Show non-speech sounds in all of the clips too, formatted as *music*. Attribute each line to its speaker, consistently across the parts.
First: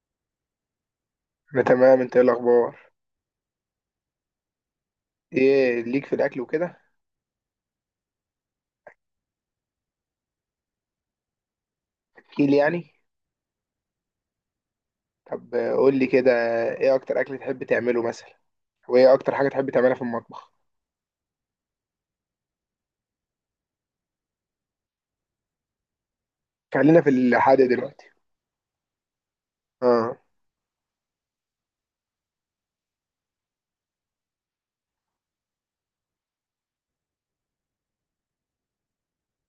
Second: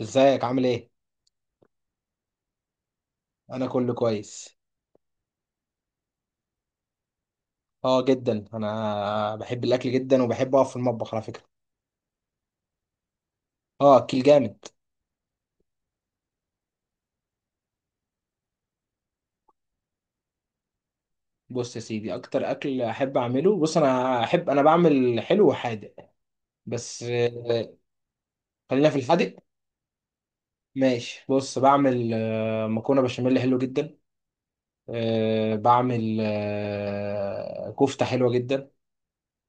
Speaker 1: ازيك عامل ايه؟
Speaker 2: انا تمام، انت ايه الاخبار؟
Speaker 1: انا كله كويس.
Speaker 2: ايه ليك في الاكل وكده؟
Speaker 1: اه جدا، انا بحب الاكل جدا وبحب اقف في المطبخ على فكره.
Speaker 2: احكي لي يعني.
Speaker 1: اه، اكل جامد.
Speaker 2: طب قول لي كده. ايه اكتر اكل تحب تعمله مثلا؟ وايه اكتر حاجه تحب تعملها في المطبخ؟
Speaker 1: بص يا سيدي، اكتر اكل احب اعمله، بص، انا بعمل حلو وحادق
Speaker 2: خلينا
Speaker 1: بس
Speaker 2: في الحادق دلوقتي.
Speaker 1: خلينا في الحادق.
Speaker 2: اه.
Speaker 1: ماشي، بص بعمل مكرونه بشاميل حلو جدا. بعمل كفته حلوه جدا.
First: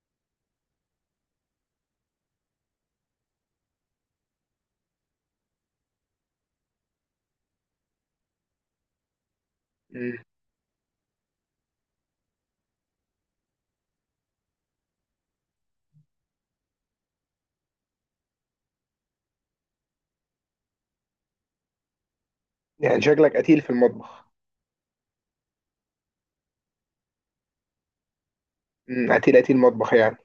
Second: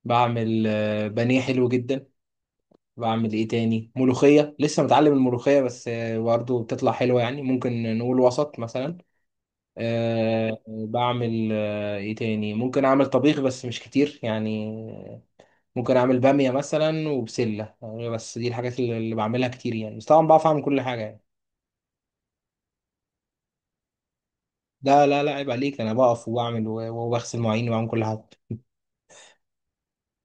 Speaker 1: بعمل بانيه حلو جدا. بعمل ايه تاني؟ ملوخيه، لسه متعلم الملوخيه بس برضه بتطلع حلوه، يعني ممكن نقول وسط مثلا.
Speaker 2: مم.
Speaker 1: بعمل ايه تاني؟ ممكن اعمل طبيخ بس مش كتير يعني. ممكن اعمل بامية مثلا وبسلة بس دي الحاجات اللي بعملها كتير يعني، بس طبعا بعرف اعمل كل حاجة يعني.
Speaker 2: يعني شكلك قتيل في المطبخ.
Speaker 1: لا لا لا، عيب عليك، انا بقف وبعمل وبغسل مواعين وبعمل كل حاجة.
Speaker 2: قتيل قتيل مطبخ يعني.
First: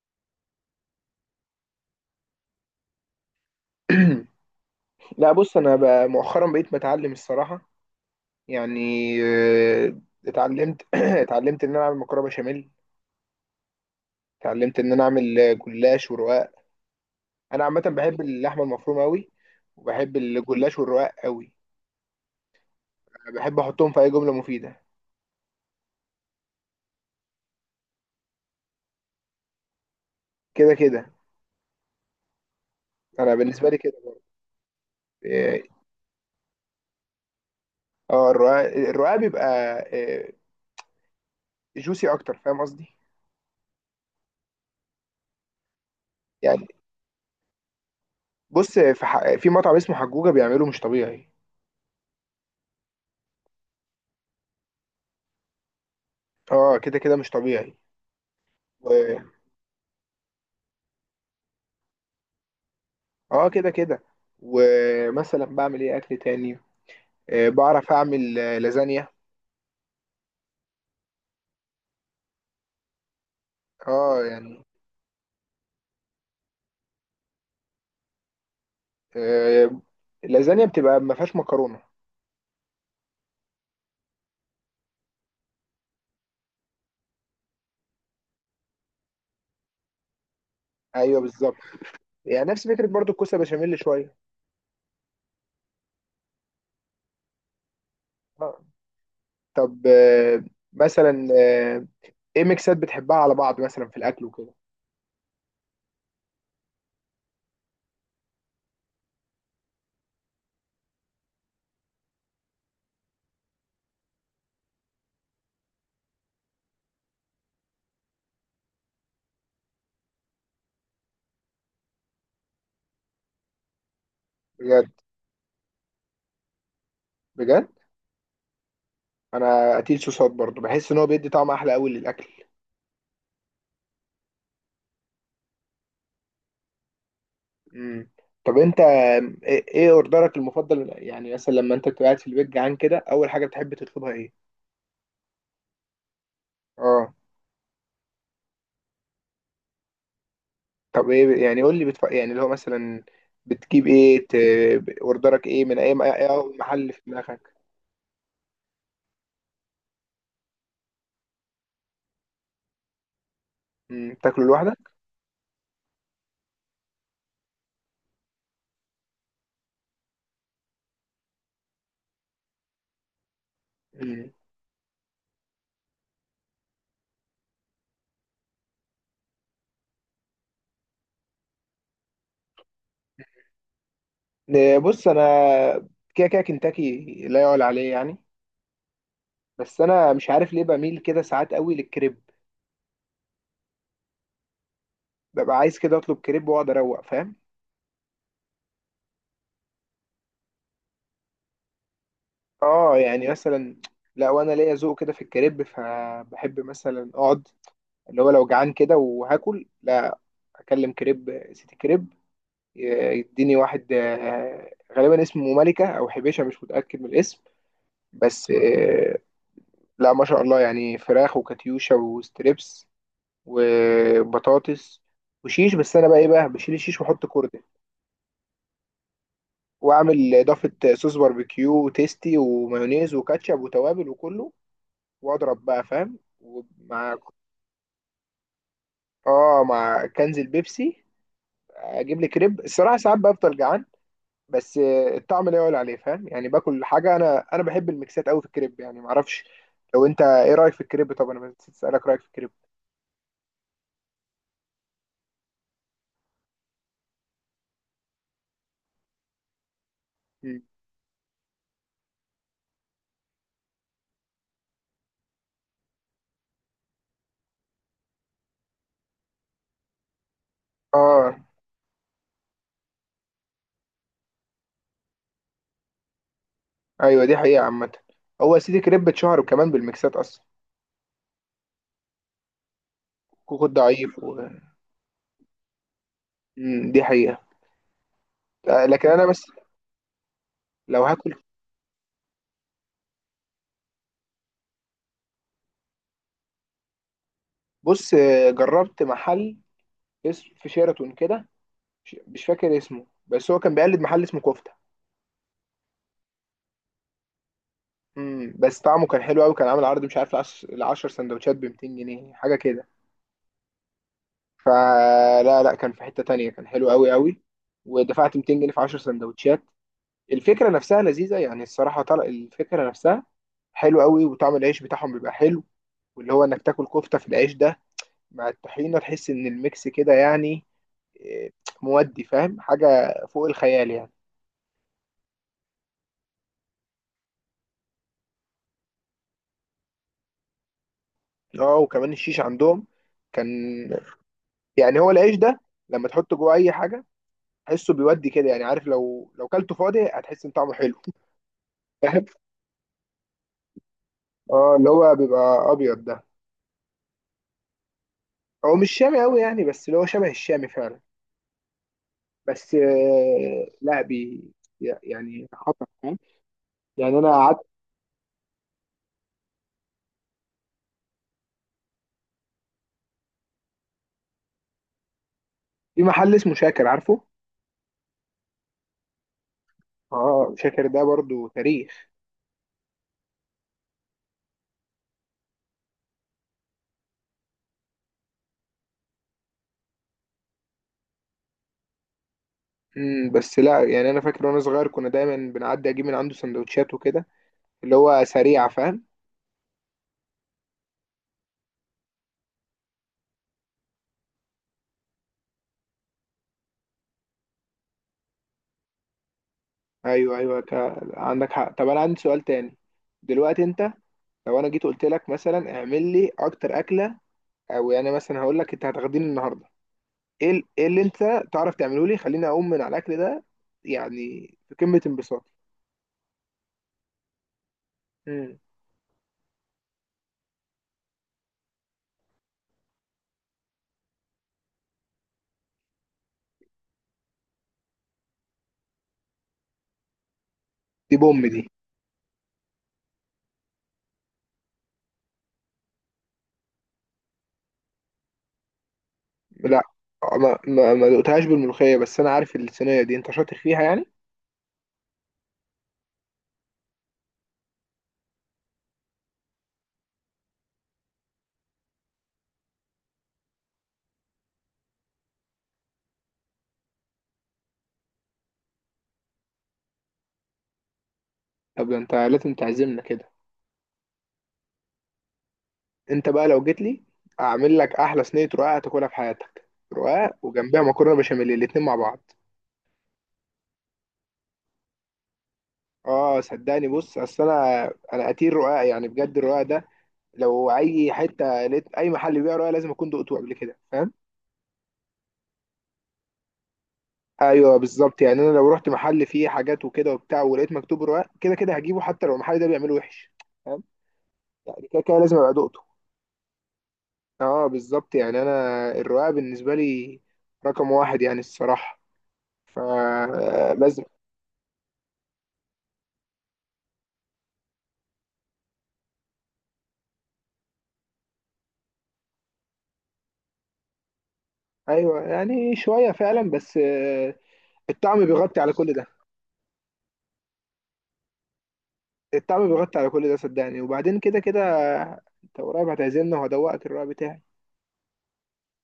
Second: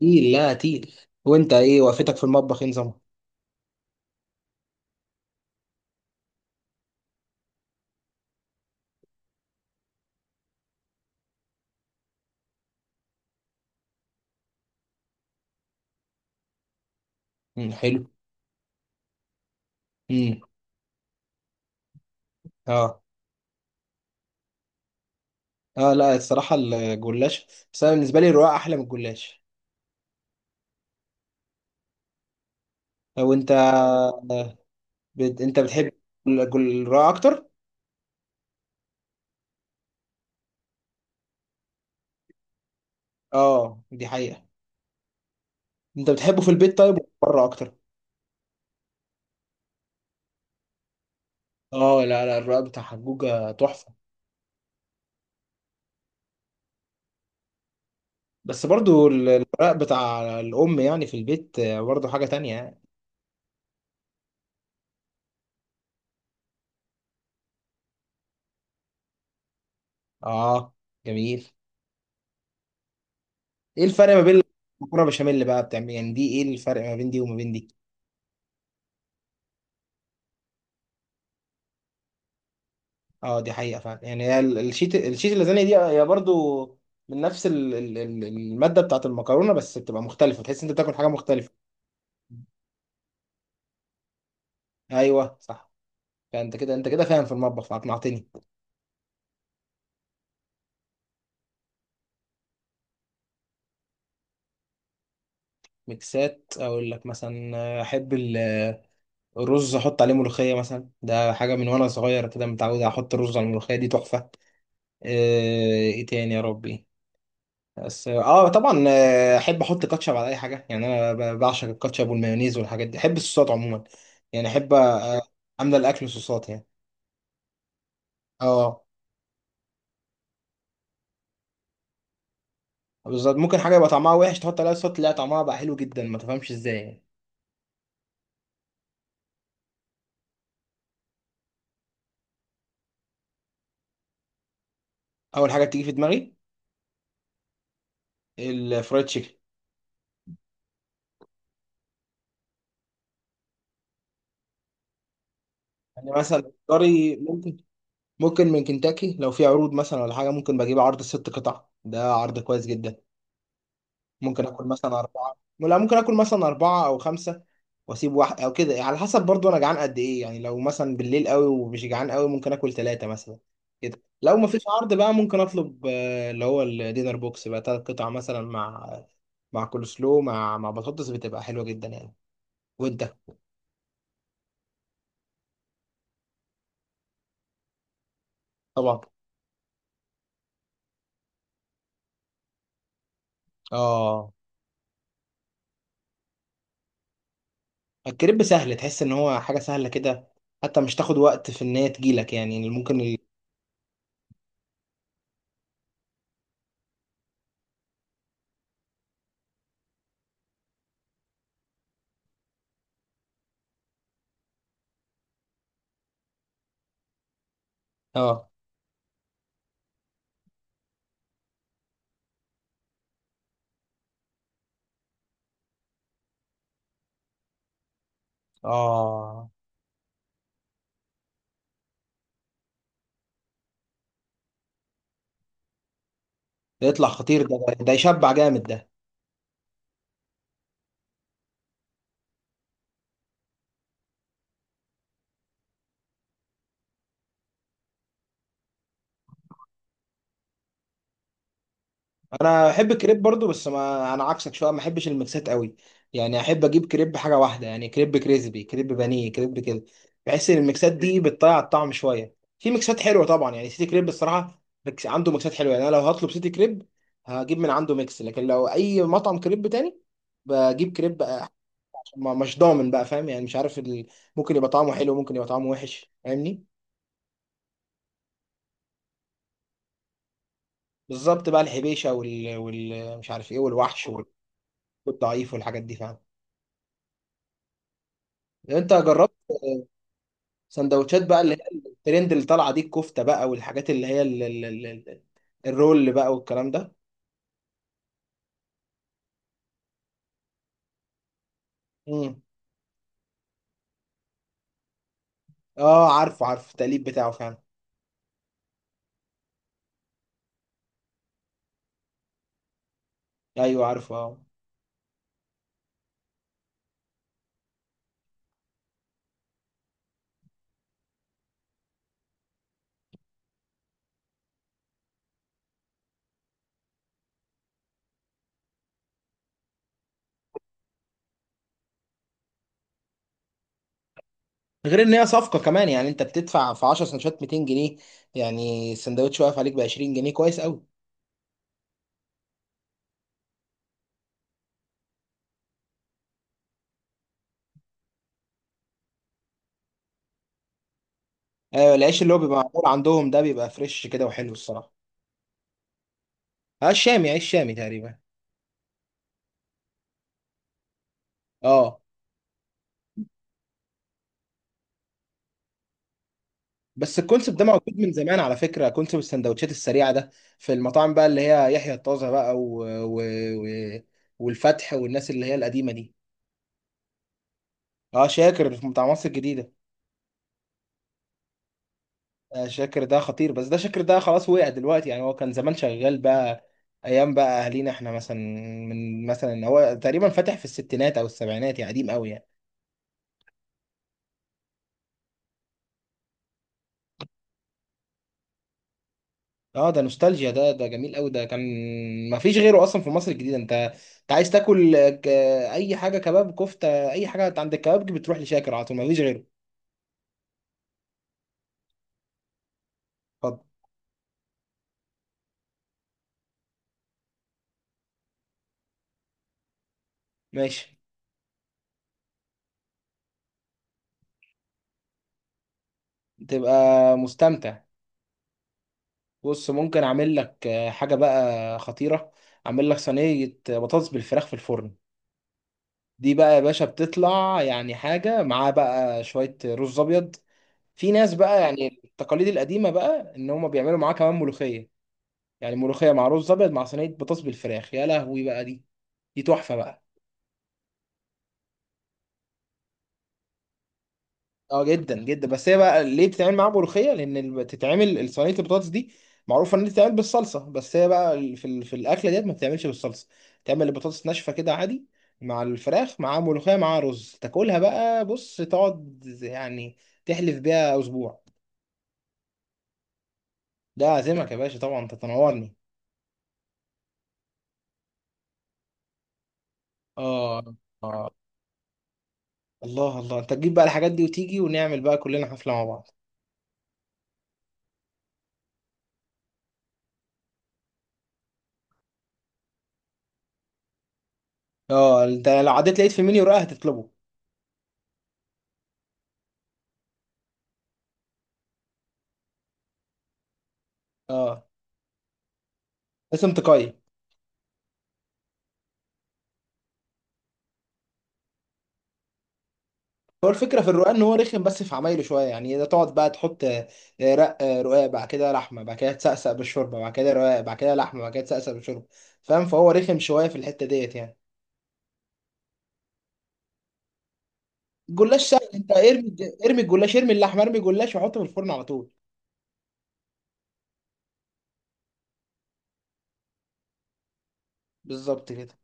Speaker 1: تقيل، لا، تقيل. وانت ايه وقفتك في المطبخ؟ ايه نظامها؟
Speaker 2: *clears throat* لا بص، انا بقى مؤخرا بقيت بتعلم الصراحه. يعني آه، اتعلمت *clears throat* اتعلمت ان انا اعمل مكرونه بشاميل. اتعلمت ان انا اعمل جلاش ورقاق. انا
Speaker 1: مم،
Speaker 2: عامه
Speaker 1: حلو.
Speaker 2: بحب اللحمه المفرومه قوي، وبحب
Speaker 1: امم.
Speaker 2: الجلاش والرقاق قوي.
Speaker 1: اه.
Speaker 2: بحب احطهم في اي جمله مفيده.
Speaker 1: اه لا، الصراحة الجلاش، بس انا بالنسبة لي الرقاق احلى من الجلاش.
Speaker 2: كده كده.
Speaker 1: لو
Speaker 2: انا
Speaker 1: انت
Speaker 2: بالنسبه لي كده.
Speaker 1: آه، انت
Speaker 2: إيه،
Speaker 1: بتحب الرقاق اكتر؟
Speaker 2: اه الرقاق الرقاق بيبقى جوسي اكتر، فاهم قصدي؟
Speaker 1: اه دي حقيقة. انت بتحبه في
Speaker 2: يعني
Speaker 1: البيت طيب ولا بره اكتر؟
Speaker 2: بص، في مطعم اسمه حجوجه بيعمله مش طبيعي.
Speaker 1: اه لا لا، الرق بتاع حجوجة تحفة.
Speaker 2: اه كده كده مش طبيعي.
Speaker 1: بس برضو
Speaker 2: و...
Speaker 1: الرق بتاع الام يعني في البيت برضو حاجة تانية يعني.
Speaker 2: اه كده كده. ومثلا بعمل ايه اكل تاني؟ بعرف اعمل لازانيا.
Speaker 1: اه جميل. ايه الفرق ما
Speaker 2: اه
Speaker 1: بين
Speaker 2: يعني،
Speaker 1: المكرونة بشاميل بقى بتعمل يعني؟ دي ايه الفرق ما بين دي وما بين دي؟
Speaker 2: آه اللازانيا بتبقى ما فيهاش مكرونه.
Speaker 1: اه دي حقيقة فعلا. يعني هي الشيت اللازانيا دي هي برضو من نفس المادة بتاعت المكرونة، بس بتبقى مختلفة، تحس انت بتاكل حاجة
Speaker 2: ايوه
Speaker 1: مختلفة.
Speaker 2: بالظبط. يعني نفس فكره برضو الكوسه بشاميل شويه.
Speaker 1: ايوه صح. فانت كده فاهم في المطبخ، فاقنعتني.
Speaker 2: آه. طب مثلا، ايه ميكسات بتحبها على بعض مثلا في الاكل وكده؟
Speaker 1: ميكسات، اقول لك مثلا احب ال رز، احط عليه ملوخيه مثلا، ده حاجه من وانا صغير كده، متعود احط الرز على الملوخيه، دي تحفه. آه، ايه تاني يا ربي؟ بس اه، طبعا احب احط كاتشب على اي حاجه يعني، انا بعشق الكاتشب والمايونيز والحاجات دي، احب الصوصات عموما. يعني احب
Speaker 2: بجد؟
Speaker 1: املى الاكل صوصات يعني.
Speaker 2: بجد؟
Speaker 1: اه
Speaker 2: انا قتيل صوصات برضو، بحس ان هو بيدي طعم احلى قوي للاكل.
Speaker 1: بالظبط، ممكن حاجه يبقى طعمها وحش، تحط عليها صوص تلاقي طعمها بقى حلو جدا، ما تفهمش ازاي يعني.
Speaker 2: امم. طب انت إيه اوردرك المفضل يعني؟ مثلا لما انت بتبقى قاعد في البيت جعان كده، اول حاجه بتحب تطلبها ايه؟
Speaker 1: اول حاجه بتيجي في دماغي
Speaker 2: اه.
Speaker 1: الفرايد تشيكن.
Speaker 2: طب ايه يعني، قول لي، يعني اللي هو مثلا، بتجيب ايه ت... اوردرك ايه من
Speaker 1: يعني
Speaker 2: أي
Speaker 1: مثلا
Speaker 2: محل في
Speaker 1: الكاري
Speaker 2: دماغك؟
Speaker 1: ممكن، ممكن من كنتاكي لو في عروض مثلا ولا حاجة، ممكن بجيب عرض ست قطع، ده عرض كويس جدا.
Speaker 2: تاكله
Speaker 1: ممكن آكل
Speaker 2: لوحدك؟
Speaker 1: مثلا أربعة، لا، ممكن آكل مثلا أربعة أو خمسة وأسيب واحد أو كده، على حسب برضو أنا جعان قد إيه يعني. لو مثلا بالليل قوي ومش جعان قوي ممكن آكل ثلاثة مثلا. كده
Speaker 2: امم
Speaker 1: لو ما فيش عرض بقى ممكن أطلب اللي هو الدينر بوكس بقى، تلات قطع مثلا، مع كول سلو، مع بطاطس بتبقى حلوة جدا يعني. وأنت؟
Speaker 2: إيه، بص انا، كده كده كنتاكي لا يعلى عليه يعني.
Speaker 1: طبعا
Speaker 2: بس انا مش عارف ليه بميل كده ساعات قوي للكريب.
Speaker 1: آه.
Speaker 2: ببقى عايز كده اطلب كريب واقعد اروق، فاهم؟
Speaker 1: الكريب سهل، تحس ان هو حاجه سهله كده، حتى مش تاخد وقت في ان هي تجيلك يعني، اللي
Speaker 2: اه
Speaker 1: ممكن
Speaker 2: يعني مثلا، لا وانا ليا ذوق كده في الكريب، فبحب مثلا اقعد، اللي هو لو جعان كده وهاكل، لا اكلم كريب، سيتي كريب. يديني واحد غالبا اسمه ملكة او حبيشة، مش متأكد من الاسم. بس
Speaker 1: اه.
Speaker 2: لا ما شاء الله، يعني فراخ وكاتيوشا وستريبس وبطاطس وشيش. بس انا بقى ايه بقى، بشيل الشيش واحط كوردة،
Speaker 1: اه.
Speaker 2: واعمل اضافه صوص باربيكيو وتيستي ومايونيز وكاتشب وتوابل، وكله. واضرب بقى، فاهم؟
Speaker 1: ده يطلع
Speaker 2: ومع،
Speaker 1: خطير ده، ده يشبع جامد ده.
Speaker 2: اه، مع كنز البيبسي، اجيب لي كريب. الصراحه ساعات بفضل جعان، بس الطعم لا يعلى عليه، فاهم؟ يعني باكل حاجه. انا بحب الميكسات قوي في الكريب، يعني معرفش. لو انت ايه رايك في الكريب؟ طب انا نسيت اسالك رايك في الكريب.
Speaker 1: انا بحب الكريب برضو بس ما انا عكسك شويه، ما بحبش الميكسات قوي. يعني احب اجيب كريب حاجه واحده، يعني كريب كريسبي، كريب بانيه، كريب كده. بحس ان
Speaker 2: مم.
Speaker 1: الميكسات دي بتضيع الطعم شويه. في ميكسات حلوه طبعا يعني، سيتي كريب الصراحه عنده ميكسات حلوه يعني. انا لو هطلب سيتي كريب هجيب من عنده ميكس، لكن لو اي مطعم كريب تاني بجيب كريب
Speaker 2: اه.
Speaker 1: مش ضامن بقى، فاهم يعني، مش عارف ممكن يبقى طعمه حلو، ممكن يبقى طعمه وحش، فاهمني؟
Speaker 2: ايوه دي حقيقه عامه. هو يا سيدي كريب اتشهر كمان بالميكسات اصلا.
Speaker 1: بالظبط بقى، الحبيشه مش عارف ايه،
Speaker 2: كوكو
Speaker 1: والوحش
Speaker 2: ضعيف
Speaker 1: والضعيف والحاجات دي فاهم.
Speaker 2: دي حقيقه.
Speaker 1: انت
Speaker 2: لكن انا
Speaker 1: جربت
Speaker 2: بس، لو
Speaker 1: سندوتشات
Speaker 2: هاكل.
Speaker 1: بقى اللي هي الترند اللي طالعه دي، الكفته بقى والحاجات اللي هي الرول بقى والكلام ده؟
Speaker 2: بص جربت محل، في شيراتون كده، مش
Speaker 1: امم.
Speaker 2: مش فاكر اسمه، بس هو كان بيقلد محل اسمه كفته.
Speaker 1: اه عارفه، عارف التقليب بتاعه فعلا.
Speaker 2: بس طعمه كان حلو قوي. كان عامل عرض، مش عارف، العشر سندوتشات ب 200 جنيه، حاجه كده.
Speaker 1: ايوه عارفه اه.
Speaker 2: فلا لا لا، كان في حته تانية، كان حلو قوي قوي. ودفعت 200 جنيه في 10 سندوتشات. الفكره نفسها لذيذه يعني، الصراحه طلع الفكره نفسها حلو قوي. وطعم العيش بتاعهم بيبقى حلو، واللي هو انك تاكل كفته في العيش ده مع الطحينه، تحس ان الميكس كده، يعني إيه، مودي، فاهم؟ حاجه فوق الخيال يعني.
Speaker 1: غير ان هي صفقه كمان يعني، انت بتدفع في 10 سندوتشات 200 جنيه، يعني السندوتش واقف عليك ب 20 جنيه كويس قوي.
Speaker 2: اه وكمان الشيش عندهم كان، يعني هو العيش ده لما تحطه جوه اي حاجه تحسه بيودي كده. يعني عارف، لو كلته فاضي هتحس ان طعمه حلو.
Speaker 1: ايوه،
Speaker 2: *laughs*
Speaker 1: العيش
Speaker 2: فاهم؟
Speaker 1: اللي هو بيبقى معمول عندهم ده بيبقى فريش كده وحلو
Speaker 2: اه اللي
Speaker 1: الصراحه.
Speaker 2: هو بيبقى ابيض ده.
Speaker 1: اه الشامي، عيش شامي تقريبا.
Speaker 2: هو مش شامي قوي يعني، بس اللي هو شبه الشامي فعلا.
Speaker 1: اه
Speaker 2: بس لا بي، يعني خطر، فاهم؟
Speaker 1: بس
Speaker 2: يعني انا
Speaker 1: الكونسيبت ده
Speaker 2: قعدت
Speaker 1: موجود من زمان على فكره، كونسيبت السندوتشات السريعه ده، في المطاعم بقى اللي هي يحيى الطازه بقى والفتح والناس اللي هي القديمه
Speaker 2: في
Speaker 1: دي.
Speaker 2: محل اسمه شاكر، عارفه؟
Speaker 1: اه شاكر، في بتاع مصر الجديده.
Speaker 2: اه شاكر ده برضو تاريخ.
Speaker 1: آه شاكر ده خطير، بس ده شاكر ده خلاص وقع دلوقتي يعني، هو كان زمان شغال بقى ايام بقى اهالينا احنا مثلا. من مثلا هو تقريبا فاتح في الستينات او السبعينات، يعني قديم قوي يعني.
Speaker 2: بس لا، يعني انا فاكر وانا صغير كنا دايما بنعدي اجيب من عنده سندوتشات وكده، اللي هو سريعه، فاهم؟
Speaker 1: اه ده نوستالجيا ده، ده جميل قوي ده، كان ما فيش غيره اصلا في مصر الجديده. انت انت عايز تاكل اي حاجه، كباب، كفته، اي حاجه عند الكبابجي بتروح لشاكر على طول، ما فيش غيره.
Speaker 2: ايوه ايوه، عندك حق. طب انا عندي سؤال تاني. دلوقتي
Speaker 1: اتفضل.
Speaker 2: انت، لو انا جيت قلت لك مثلا اعمل لي اكتر اكله، او يعني مثلا هقول لك انت هتاخديني النهارده ايه
Speaker 1: ماشي.
Speaker 2: اللي انت تعرف تعمله لي، خليني اقوم من على الاكل ده يعني، في قمه انبساطي.
Speaker 1: تبقى مستمتع.
Speaker 2: مم.
Speaker 1: بص، ممكن اعمل لك حاجه بقى خطيره. اعمل لك صينيه بطاطس بالفراخ في الفرن. دي بقى يا باشا بتطلع يعني حاجه، معاه بقى شويه رز ابيض. في
Speaker 2: دي
Speaker 1: ناس
Speaker 2: بوم دي.
Speaker 1: بقى يعني التقاليد القديمه بقى، ان هم بيعملوا معاه كمان ملوخيه. يعني ملوخيه مع رز ابيض مع صينيه بطاطس بالفراخ، يا لهوي بقى، دي دي تحفه
Speaker 2: لا،
Speaker 1: بقى.
Speaker 2: ما دقتهاش بالملوخيه، بس انا عارف الصينيه دي انت شاطر فيها يعني.
Speaker 1: اه جدا جدا. بس هي بقى ليه بتتعمل معاها ملوخيه؟ لان بتتعمل صينيه البطاطس دي، معروفه ان هي بتتعمل بالصلصه، بس هي بقى في الاكله ديت ما بتتعملش بالصلصه، تعمل البطاطس ناشفه كده عادي، مع الفراخ مع ملوخيه مع رز، تاكلها بقى، بص تقعد يعني تحلف بيها اسبوع.
Speaker 2: طب ده انت لازم تعزمنا كده.
Speaker 1: ده عازمك يا باشا طبعا، انت تنورني.
Speaker 2: انت بقى لو جيت لي، اعمل لك احلى صينيه رقاق هتاكلها في حياتك. رقاق
Speaker 1: اه
Speaker 2: وجنبها مكرونه
Speaker 1: اه،
Speaker 2: بشاميل، الاتنين مع بعض.
Speaker 1: الله الله، انت تجيب بقى الحاجات دي وتيجي ونعمل بقى كلنا حفله مع بعض.
Speaker 2: اه صدقني، بص اصل انا قتيل رقاق يعني، بجد. الرقاق ده لو اي حته لقيت اي محل بيبيع رقاق لازم اكون دقته قبل كده، فاهم؟
Speaker 1: اه، انت لو عديت لقيت في منيو رقاق هتطلبه.
Speaker 2: ايوه بالظبط. يعني انا لو رحت محل فيه حاجات وكده وبتاع، ولقيت مكتوب رقاق، كده كده هجيبه. حتى لو المحل ده بيعمله وحش، فاهم؟
Speaker 1: اه،
Speaker 2: يعني كده كده لازم ابقى دقته.
Speaker 1: اسم تقيل.
Speaker 2: اه بالظبط. يعني انا الرقاق بالنسبه لي رقم واحد يعني الصراحه،
Speaker 1: هو الفكره في
Speaker 2: فلازم.
Speaker 1: الرقاق ان هو رخم بس في عمايله شويه يعني، اذا تقعد بقى تحط رق آه، رقاق بعد كده لحمه بعد كده تسقسق بالشوربه بعد كده رقاق بعد كده لحمه بعد كده تسقسق بالشوربه، فاهم؟ فهو رخم شويه في الحته ديت يعني.
Speaker 2: ايوه يعني شويه فعلا، بس الطعم
Speaker 1: الجلاش
Speaker 2: بيغطي
Speaker 1: سهل،
Speaker 2: على
Speaker 1: انت
Speaker 2: كل ده.
Speaker 1: ارمي ارمي الجلاش ارمي اللحمه ارمي الجلاش وحطه في الفرن على طول.
Speaker 2: التعب بيغطي على كل ده صدقني. وبعدين كده كده انت قريب هتعزلنا، وهدوقك الرأي بتاعي.
Speaker 1: بالظبط كده.